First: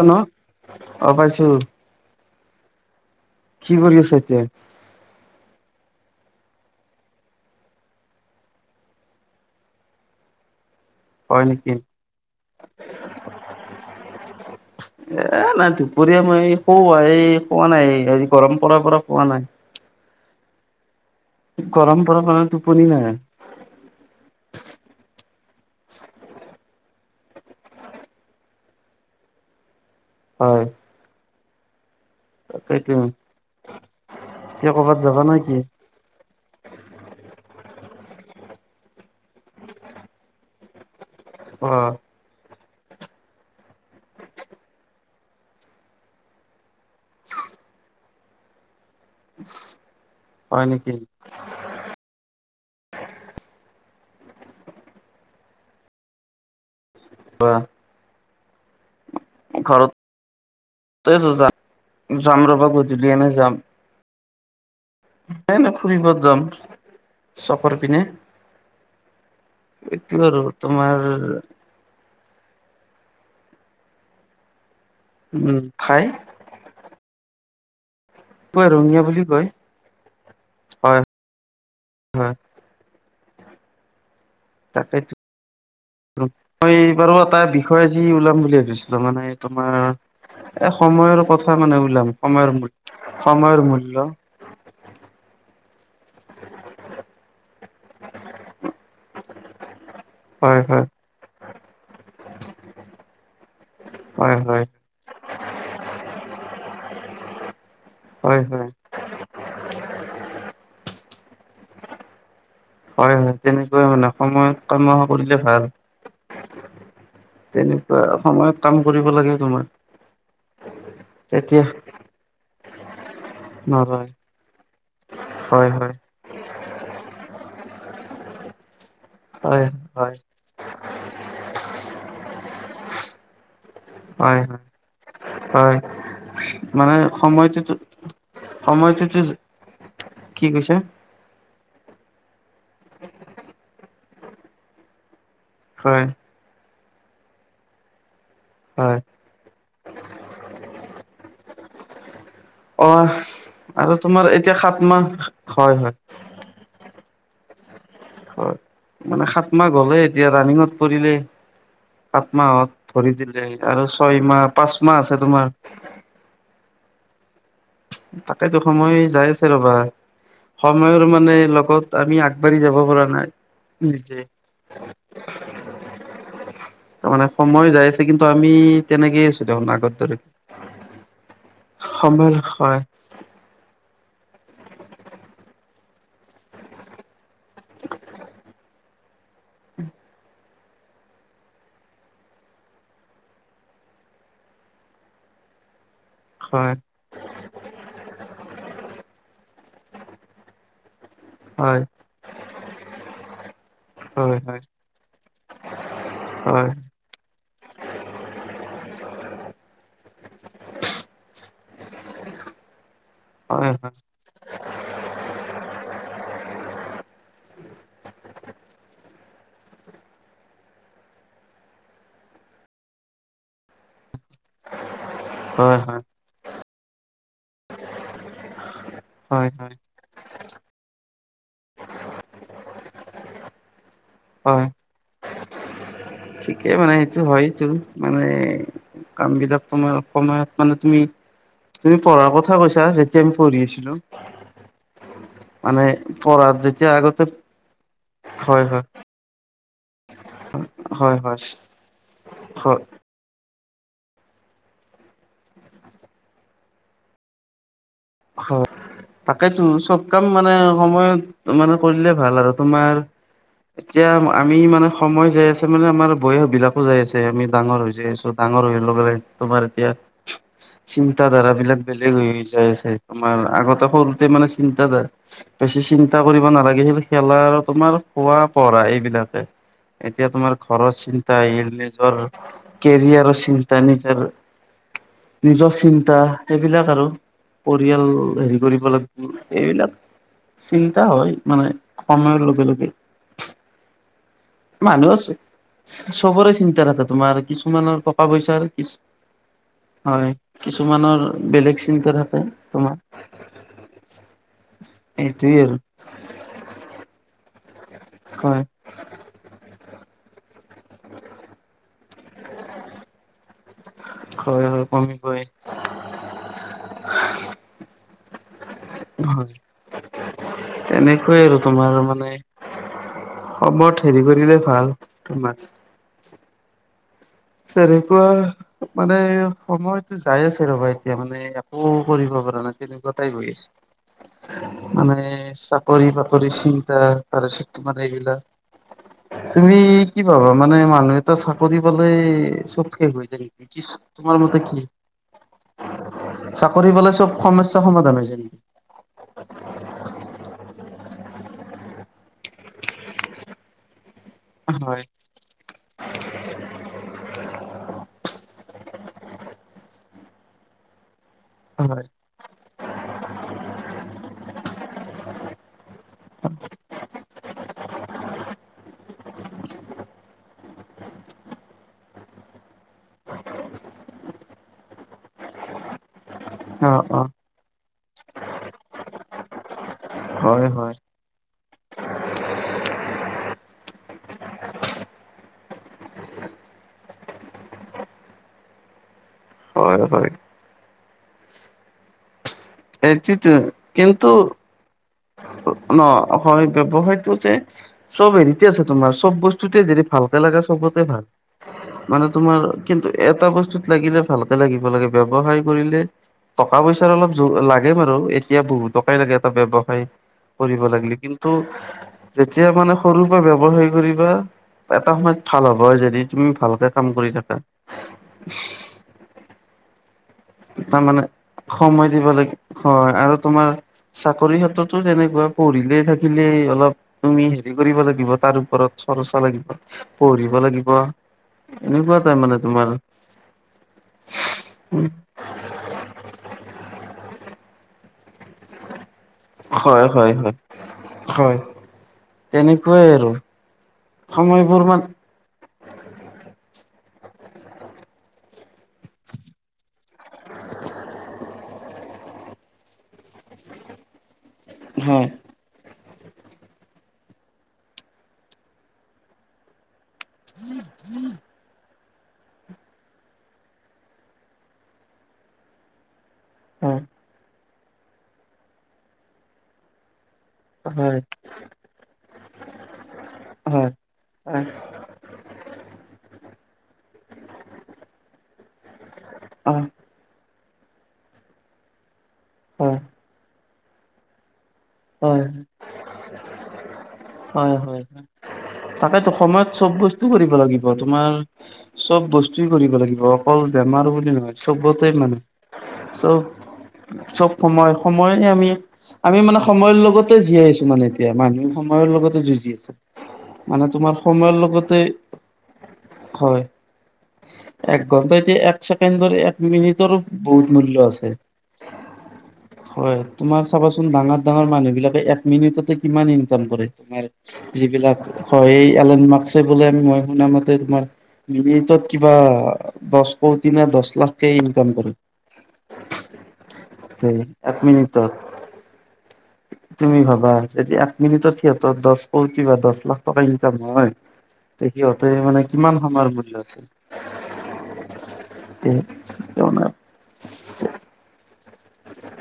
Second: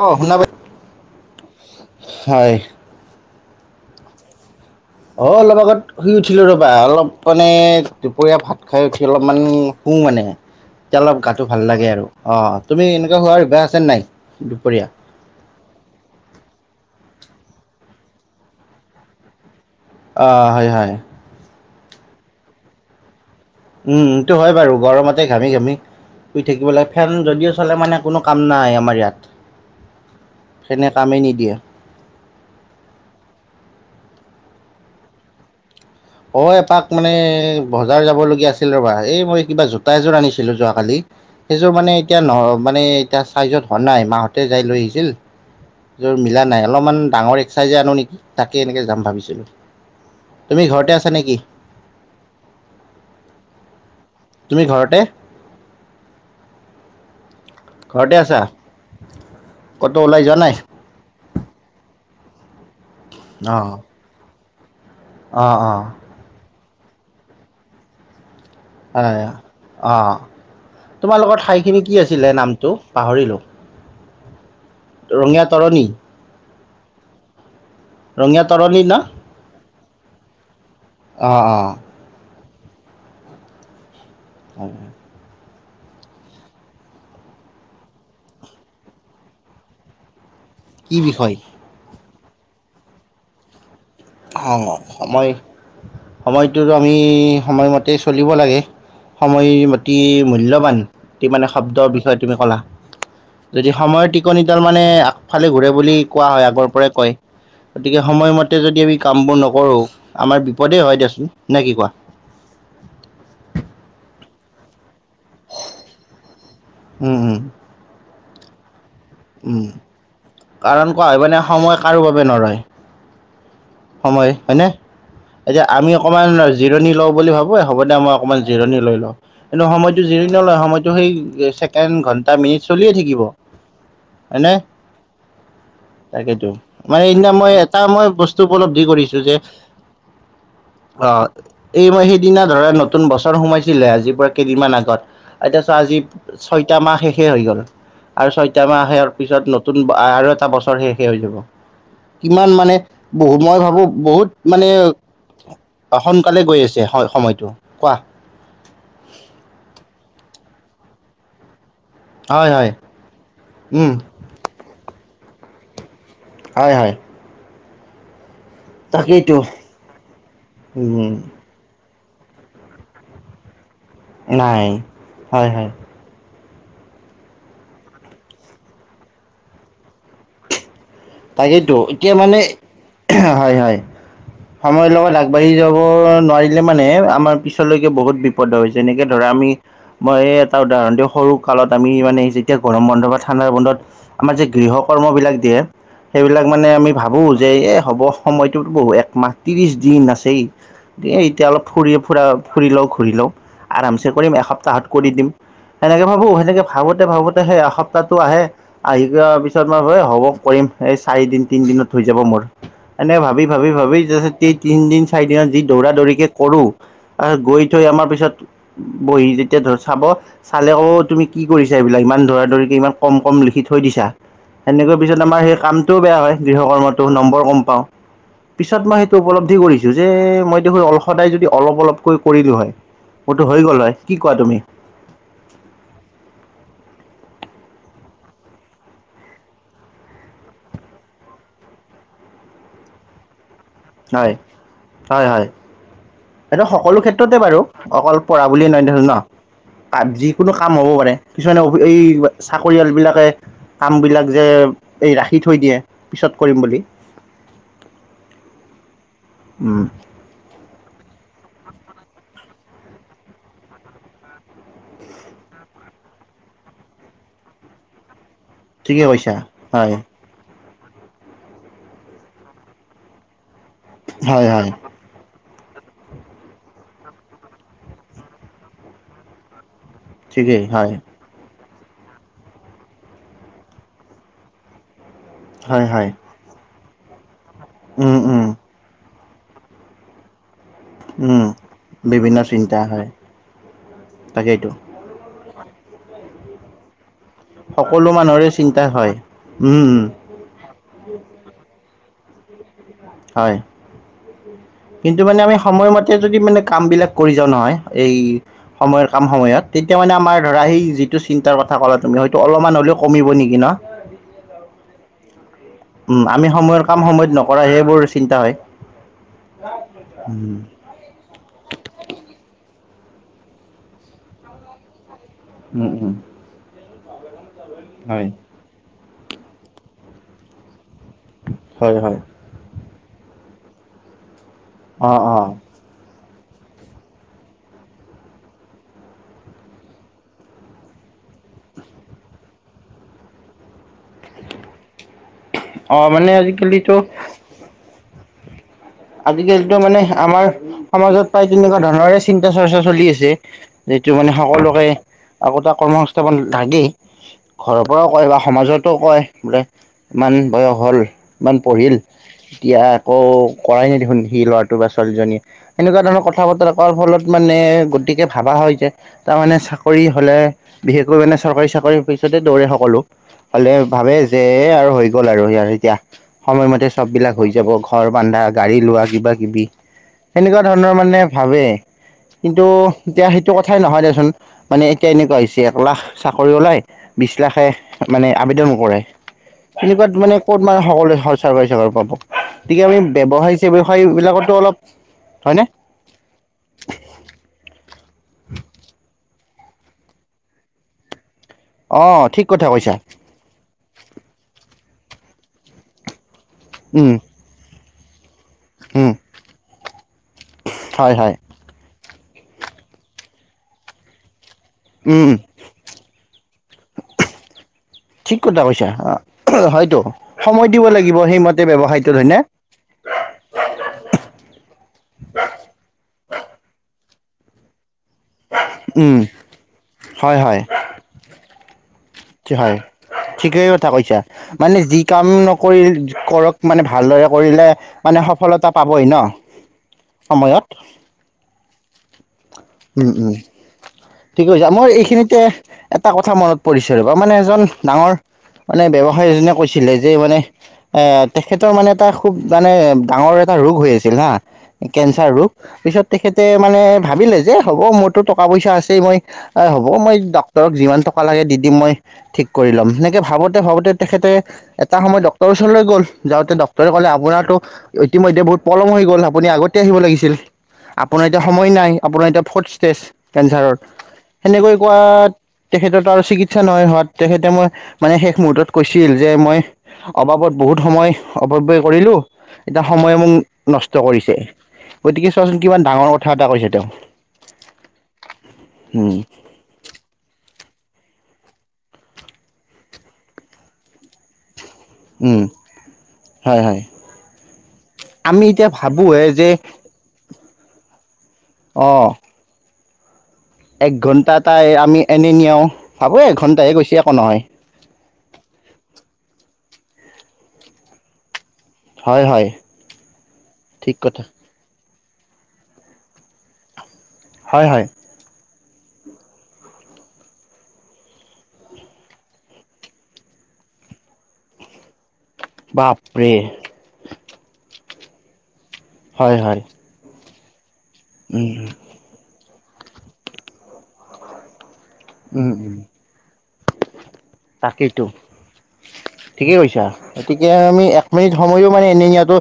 আ অ নহ' শুনা পাই অ', পাইছোঁ। হয় কি কৰি আছা এতিয়া? অ', অলপ আগত শুই উঠিলো ৰ'বা অলপ মানে দুপৰীয়া ভাত খাই উঠি অলপমান শু মানে। এতিয়া অলপ গাটো হয় ভাল নেকি লাগে আৰু অ', তুমি এনেকুৱা শুৱাৰ অভ্যাস আছে নে নাই দুপৰীয়া? এ নাই দুপৰীয়া মই শু, এই শুৱা নাই এই গৰম পৰাৰ পৰা শুৱা নাই। অ', হয়, হয়। গৰম পৰাৰ পৰা টোপনি নাহে। উম এইটো হয় বাৰু, গৰমতে ঘামি যামি শুই থাকিব লাগে, ফেন যদিও চলে মানে কোনো কাম নাই আমাৰ ইয়াত। ফেনে কামেই নিদিয়ে। তাকেইটো এতিয়া ক'বাত যাবা না কি? অ', এপাক মানে বজাৰ যাব লগগীয়া আছিল ৰ'বা, এই মই কিবা জোতা এযোৰ আনিছিলো যোৱাকালি। অ সেইযোৰ মানে এতিয়া ন' মানে এতিয়া চাইজত হোৱা নাই মাহঁতে যায় লৈ আহিছিল। যোৰ মিলা নাই, অলপমান ডাঙৰ একচাইজে আনো নেকি তাকে এনেকে যাম। [unintelligible] হয় তুমি নেকি ঘৰতে আছা নে কি? তুমি ঘৰতে ঘৰতে আছা? ঘৰত ক'তো ওলাই যোৱা নাই [unintelligible] যাম ৰ'বা। গধূলি এনে যাম। অঁ অঁ এই মই অঁ ফুৰিব যাম চফৰ পিনে। অ' এইটো অ' আৰু তোমাৰ তোমালোকৰ ঠাইখিনি কি আছিল? কৈছিলে নামটো পাহৰিলোঁ। উম, ৰঙীয়া তৰণী ফ্ৰাই ৰঙিয়া তৰলী ন ৰঙীয়া বুলি কয় হয় অ' অ'। হয়। হয়। তাকেইতো মই এইবাৰু এটা বিষয় আজি ওলাম বুলি ভাবিছিলোঁ মানে তোমাৰ কি এসময়ৰ বিষয় কথা মানে ওলাব সময়ৰ মূল সময়ৰ মূল্য অ সময় সময়টোতো আমি সময়মতে চলিব লাগে সময়মতে অতি হয় মূল্যৱান হয় অ মানে শব্দৰ বিষয়ে তুমি ক'লা। যদি সময়ৰ হয় টিকনি তাৰ হয় মানে আগফালে ঘূৰে বুলি কোৱা হয়। আগৰ পৰাই কয় গতিকে হয় সময়মতে হয় যদি আমি কাম বোৰ নকৰো আমাৰ বিপদেই হয় দিয়াচোন নাই কি কোৱা? হয় হয় তেনেকুৱাই মানে সময়ত কাম কৰিলে ভাল। উম, উম, তেনেকুৱা সময়ত। কাম কৰিব লাগে উম তোমাৰ কাৰণ কোৱা হয় মানে তেতিয়া সময় কাৰো বাবে নৰয়। নহয় সময় হয়নে, এতিয়া হয় আমি হয় অকণমান জিৰণি লওঁ বুলি ভাবো হ'ব দে মই অকণমান জিৰণ লৈ লওঁ হয় কিন্তু সময়তটো জিৰণি হয় নলয় টো সেই ছেকেণ্ড ঘন্টা মিনিট চলিয়ে থাকিব। হয় হয়। হয় তাকেইতো মানে সেইদিনা মই এটা মই বস্তু উপলব্ধি কৰিছো সময়টোতো যে- কি কৈছে অ। এই মই সেইদিনা ধৰা নতুন বছৰ সোমাইছিলে আজিৰ পৰা কেইদিনমান আগত। এতিয়া আজি হয় ছয়টা মাহ শেষে হৈ গ'ল আৰু ছয় টা‌ হয় মাহৰ পিছত নতুন আৰু এটা বছৰ শেষে হৈ যাব। কিমান মানে অ বহু মই ভাবো আৰু তোমাৰ বহুত এতিয়া মানে সাত মাহ হয় হয় সোনকালে গৈ আছে সময়ত। হয় মানে সাত মাহ গলে এতিয়া ৰাণিঙত পৰিলে। সাত হয় হয় মাহত ভৰি দিলে আৰু উম, ছয় মাহ পাঁচ মাহ আছে তোমাৰ। হয় হয়। তাকেইতো সময় যাই তাকেইতো আছে ৰবা, সময়ৰ উম, মানে লগত আমি আগবাঢ়ি যাব পৰা নাই। নিজে নাই হয় হয়। তাৰ মানে সময়ো যাই আছে কিন্তু আমি তেনেকেই আছো দেখোন আগত দৰে। তাকেইেতো এতিয়া সম্ভাল মানে হয় হয় হয়- সময়ৰ লগত আগবাঢ়ি যাব নোৱাৰিলে মানে আমাৰ পিছলৈকে বহুত বিপদ হৈ যেনেকে ধৰা আমি মই টা উদাৰণ দিও সৰু কালত আমি মানে যেতিয়া গৰম বন্ধ বা ঠাণ্ডাৰ বন্ধত আমাৰ যে গৃহ কৰ্মবিলাক দিয়ে সেইবিলাক মানে হয় আমি ভাবোঁ যে এই হ'ব সময়টোত বহু একমাহ ত্ৰিশ দিন আছেই এ এতিয়া অলপ হয় ফুৰি ফুৰা ফুৰি লওঁ ঘূৰি লওঁ আৰামচে কৰিম হয় হয় এসপ্তাহত কৰি দিম। সেনেকে ভাবো সেনেকে হয় ভাবোতে ভাবোতে সেই এসপ্তাহটো আহে আহি যোৱাৰ পিছত মই হ'ব কৰিম এই চাৰিদিন তিন দিনত হৈ যাব মোৰ। এনে ভাবি ভাবি হয় হয় ভাবি তিনদিন চাৰি দিনত যি দৌৰা দৌৰিকে কৰো। তাপিছত গৈ থৈ আমাৰ পিছত বহি যেতিয়া ধৰ চাব চালে অ তুমি কি কৰিছা এইবিলাক ইমান ধৰা ধৰিকে ইমান কম কম লিখি থৈ দিছা সেনেকৈ পিছত আমাৰ সেই হয় কামটোও বেয়া হয় গৃহ কৰ্মতো নম্বৰ কম পাওঁ। পিছত মই সেইটো হয় উপলব্ধি হয় কৰিছো যে মই অল সদায় যদি অলপ অলপকৈ কৰিলো হয় মতো হৈ গ'ল হয় কি কোৱা তুমি? হয় ঠিকেই মানে এইটো হয়তো মানে কাম বিলাক সময়ত সময়ত মানে তুমি তুমি পঢ়াৰ কথা কৈছা যেতিয়া আমি পঢ়ি আছো হেল্ল' হয় হয় হয় এইটো যেতিয়া সকলো আগতে ক্ষেত্ৰতে বাৰু অকল পঢ়া হয় বুলিয়েই হয় নহয় দেচোন ন। যিকোনো কাম হ'ব পাৰে হয় হয় কিছুমানে অ এই হয় চাকৰিয়াল বিলাকে কামবিলাক যে এই ৰাখি থৈ দিয়ে পিছত কৰিম বুলি। হয় তাকেই তো উম চব কাম মানে সময়ত মানে কৰিলে ভাল আৰু তোমাৰ এতিয়া আমি মানে সময় যাই আছে মানে আমাৰ বয়স বিলাকো যাই আছে আমি ডাঙৰ হৈ যায় আছো। ডাঙৰ হৈ ঠিকে লগাই কৈছা তোমাৰ এতিয়া হয় চিন্তা ধাৰা বিলাক বেলেগ হৈ হৈ যায় আছে। তোমাৰ আগতে সৰুতে মানে হয় হয় চিন্তাধাৰ বেছি চিন্তা কৰিব নালাগে, খেলা আৰু তোমাৰ খোৱা পঢ়া এইবিলাকে। এতিয়া তোমাৰ ঠিকেই হয় ঘৰৰ চিন্তা আহিলে নিজৰ কেৰিয়াৰৰ চিন্তা নিজৰ নিজৰ হয় হয় চিন্তা সেইবিলাক আৰু পৰিয়াল উম উম হেৰি কৰিব লাগি- এইবিলাক চিন্তা হয় উম মানে বিভিন্ন সময়ৰ লগে চিন্তা লগে হয় তাকেইতো মানুচে চবৰে চিন্তা থাকে তোমাৰ কিছুমানৰ সকলো টকা মানুহৰে পইচাৰ চিন্তা হয় উম উম হয় কিছুমানৰ বেলেগ চিন্তা থাকে তোমাৰ হয় কিন্তু মানে আমি এইটোয়ে আৰু সময়মতে যদি মানে কাম বিলাক কৰি যাওঁ নহয় এই হয় সময়ৰ কাম সময়ত তেতিয়া মানে আমাৰ ধৰা সেই যিটো চিন্তাৰ কথা ক'লা তুমি হয়তো অলপমান হ'লেও কমিব নেকি ন হয় হয় কমিবই উম আমি সময়ৰ কাম সময়ত নকৰাহে চিন্তা হয় হয় উম, তেনেকৈয়ে আৰু তোমাৰ মানে হবত হেৰি কৰিলে ভাল তোমাৰ উম উম তেনেকুৱা হয়, মানে সময়তো যাই আছে ৰ'বা এতিয়া মানে একো হয়, হয়। কৰিব পাৰা নাই তেনেকুৱা টাইপ হৈ আছে মানে অ', অ', চাকৰি বাকৰি চিন্তা তাপিছত তোমাৰ এইগিলা তুমি কি ভাবা মানে মানুহেটো চাকৰি পালে চব শেষ হৈ যায় তোমাৰ মতে কি অ', মানে চাকৰি আজিকালিতো পালে চব সমস্যা সমাধান হৈ যাই নেকি আজিকালিতো মানে আমাৰ সমাজত প্ৰায় তেনেকুৱা ধৰণৰে চিন্তা -চৰ্চা চলি আছে য মানে সকলোকে হয়। আগতে কৰ্ম সংস্থাপন থাকি ঘৰৰ পৰাও কয় বা সমাজত কয় বোলে ইমান বয়স হ'ল ইমান পঢ়িল হয় এতিয়া আকৌ কৰাই দেখোন সি লৰাটো বা ছোৱালীজনী এনেকুৱা ধৰণৰ কথা বতৰা কৰোৱাৰ ফলত। মানে, গতিকে ভাবা হয় যে তাৰমানে চাকৰি হ'লে বিশেষকৈ মানে চৰকাৰী চাকৰি পইচা তাতে দৌৰে সকলো হ'লে ভাবে যে আৰু হৈ গ'ল আৰু এতিয়া সময়মতে অ চ'ব অ বিলাক হৈ যাব ঘৰৰ বন্ধা গাড়ী লোৱা কিবা কিবি সেনেকুৱা হয় হয় ধৰণৰ মানে ভাবে। [unintelligible] কিন্তু, এতিয়া সেইটো কথাই নহয় দেচোন মানে, এতিয়া এনেকুৱা হৈছে এক লাখ চাকৰি ওলাই বিশ একলাখে মানে আবেদনো কৰে। হয় তেনেকুৱাত হয় মানে ক'ত মানে সকলোৱে চৰকাৰ চাককাৰী চাকৰি পাব। গতিকে, আমি ব্যৱসায় চেব্যৱসায় বিলাকতো অলপ হয়নে? নহয় ব্যৱসায়টো যে চ'ব হেৰিতে আছে তোমাৰ চ'ব বস্তু যদি ভাল লাগা চবতে ভাল। অ' মানে ঠিক তোমাৰ কথা কৈছা। কিন্তু এটা বস্তুত লাগিলে ভালকে লাগিব লাগে। ব্যৱসায় কৰিলে টকা পইচাৰ উম, অলপ যোৰ লাগে বাৰু। এতিয়া উম, বহুটকাই লাগে এটা ব্যৱসায় কৰিব হয়, লাগিলে। হয়, কিন্তু, যেতিয়া মানে সৰুৰে পৰা ব্যৱসায় কৰিবা এটা উম, উম, সময়ত ভাল হ'ব। যদি তুমি ভালকে কাম কৰি থাকা। ঠিক কথা কৈছা। অ' হয়তো সময় দিব লাগিব তাৰমানে সেইমতে। সময় ব্যৱসায়টোত দিব হয়নে? লাগে হয় আৰু তোমাৰ চাকৰি ক্ষেত্ৰতো তেনেকুৱা পঢ়িলে থাকিলে অলপ তুমি হেৰি কৰিব লাগিব, তাৰ ওপৰত উম, চৰ্চা লাগিব, হয়, হয়, পঢ়িব লাগিব। এনেকুৱা তাৰ মানে হয়, তোমাৰ ঠিকেই কথা কৈছা মানে যি কামে কাম নকৰি কৰক মানে ভালদৰে কৰিলে মানে সফলতা পাবই ন হয়, হয়, সময়ত। হয় তেনেকুৱাই উম, উম। আৰু ঠিক কৈছা, সময়বোৰ মই মান এইখিনিতে এটা কথা মনত পৰিছে ৰব মানে এজন ডাঙৰ মানে ব্য্ৱসায় এজনে কৈছিলে যে যে মানে এ তেখেতৰ মানে এটা খুব মানে ডাঙৰ এটা ৰোগ হৈ আছিল হা। হয় কেঞ্চাৰ ৰোগ। পিছত তেখেতে মানে ভাবিলে যে হ'ব, মোৰতো টকা পইচা আছেই, মই হ'ব মই ডক্টৰক যিমান টকা লাগে দি দিম মই। ঠিক কৰি ল'ম। সেনেকে ভাবোঁতে - ভাবোঁতে তেখেতে এটা সময়ত ডক্টৰৰ ওচৰলৈ গ'ল। যাওঁতে ডক্টৰে হয় ক'লে, আপোনাৰটো ইতিমধ্যে বহুত পলম হৈ গ'ল। আপুনি আগতে আহিব লাগিছিল। হয় আপোনাৰ এতিয়া সময় নাই। আপোনাৰ এতিয়া ফৰ্থ ষ্টেজ কেঞ্চাৰৰ। হয় হয় সেনেকৈ কোৱাত তেখেততো আৰু চিকিৎসা নহয় হোৱাত তেখেতে মই মানে শেষ মুহুৰ্তত কৈছিল যে মই অ অবাব ত বহুত সময় অপব্য় কৰিলো। এতিয়া সময়ে মোক নষ্ট কৰিছে। গতিকে হয় চোৱাচোন কিমান ডাঙৰ কথা এটা কৈছে তেওঁ। হয় - হয় - হয়। উম, তাকেতো, সময়ত চব বস্তু কৰিব লা গিব। তোমাৰ চব বস্তুৱে কৰিব লাগিব, অকল বেমাৰ বুলি নহয়। চবতেই মানু। উম, চব- হয় হয় চব সময়- সময়ে এতিয়া আমি- ভাবোঁহে আমি যে মানে সময়ৰ ল লগতে জীয়াই আহিছোঁ মানে এতিয়া, মানুহে সময়ৰ অঁ লগতে যুঁজি আছে। মানে এক তোমাৰ ঘন্টা তা সময়ৰ আমি লগতে এনেই নিয়াও। ভাবো একঘন্টা হয় হে গৈছে, একো নহয়। এক ঘন্টাইদি এক ছেকেণ্ডৰ এক মিনিটৰো বহুত মূল্য আছে। হয় হয় হয়, তোমাৰ ঠিক চাবাচোন কথা ডাঙাৰ মানুহবিলাকে এক মিনিটতে কিমান ইনকাম কৰে, তোমাৰ হয় হয় যিবিলাক হয় এই এলেন মাক্সে বোলে মই শুনা মতে তোমাৰ মিনিটত কিবা দশ কোটি নে দশ লাখকে ইনকাম কৰে। বাপৰে হয়, এক মিনিটত। হয় - হয়। বাছ এতিয়া এক মিনিটত উম, সিহঁতৰ দশ কোটি বা দশ লাখ টকা ইনকাম হয় তে সিহঁতে মানে কিমান সময়ৰ মূল্য আছে? তাকেইটো তে ঠিকেই কৈছা তেওঁলোক গতিকে আমি এক মিনিট সময়ো মানে এনেই ইায়াতো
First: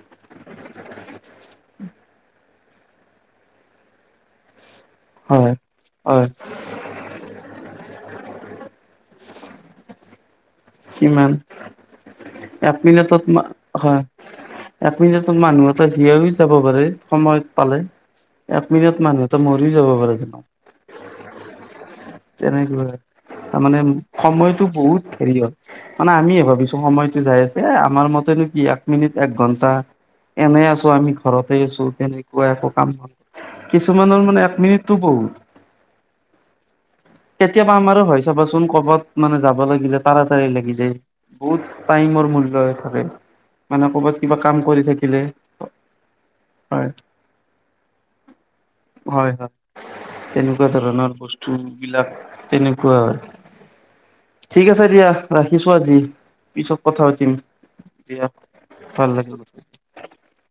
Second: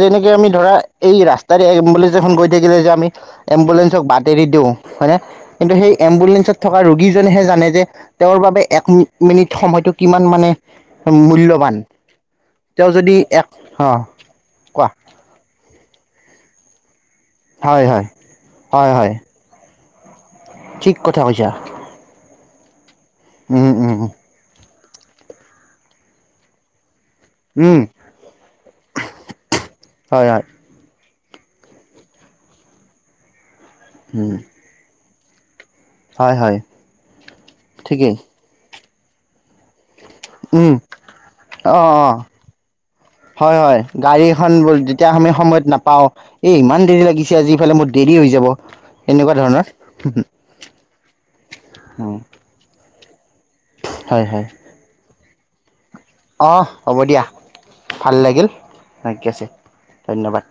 যেনেকে আমি ধৰা এই ৰাস্তাৰে এম্বুলেঞ্চ এখন গৈ [inaudible] থাকিলে যে আমি এম্বুলেঞ্চক বাট এৰি দিওঁ হয় ন কিন্তু সেই হয় এম্বুলেন্ঞ্চত থকা ৰোগীজনেহে জানে যে তেওঁৰ বাবে এক মিনি মিনিট সময়টো কিমান মানে কিমান মূল্যবান এক মিনটত হয় কোৱা এক মিনিটত মানুহ এটা জীয়াইও যাব পাৰে সময়ত পালে হয় হয় এক হয় মিনিট হয় মানুহ এটা মৰিও যাব পাৰে জ ঠিক কথা কৈছা তেনেকুৱা তাৰ উম মানে উম সময়টো বহুত হেৰি হ'ল মানে আমি ভাবিছো সময়ত যাই আছে উম আমাৰ মতে নো কি এক মিনিট এক ঘন্টা হয় হয় এনে আছো আমি ঘৰতে আছো তেনেকুৱা একো কাম কিছুমানৰ উম মানে এক মিনিটটো বহুত হয় হয় কেতিয়াবা আমাৰো ঠিকেই হয় চাবাচোন কৰবাত মানে যাব লাগিলে তাৰাতাৰি উম লাগি যায় বহুত অ অ টাইমৰ মূল্য হৈ থাকে হয় হয় মানে ক'বাত গাড়ী কিবা এখন কাম ব কৰি যেতিয়া থাকিলে আমি সময়ত নাপাও এই ইমান হয় দেৰি লাগিছে আজি ইফালে মোৰ দেৰি হৈছে যাব হয় এনেকুৱা হয় ধৰণৰ তেনেকুৱা ধৰণৰ বস্তু বিলাক তেনেকুৱা হয় ঠিক আছে দিয়া ৰাখিছো আজি অঁ পিছত হ'ব কথা দিয়া পাতিম ভাল দিয়া লাগিল ভাল থিক লাগিল আছে ধন্যবাদ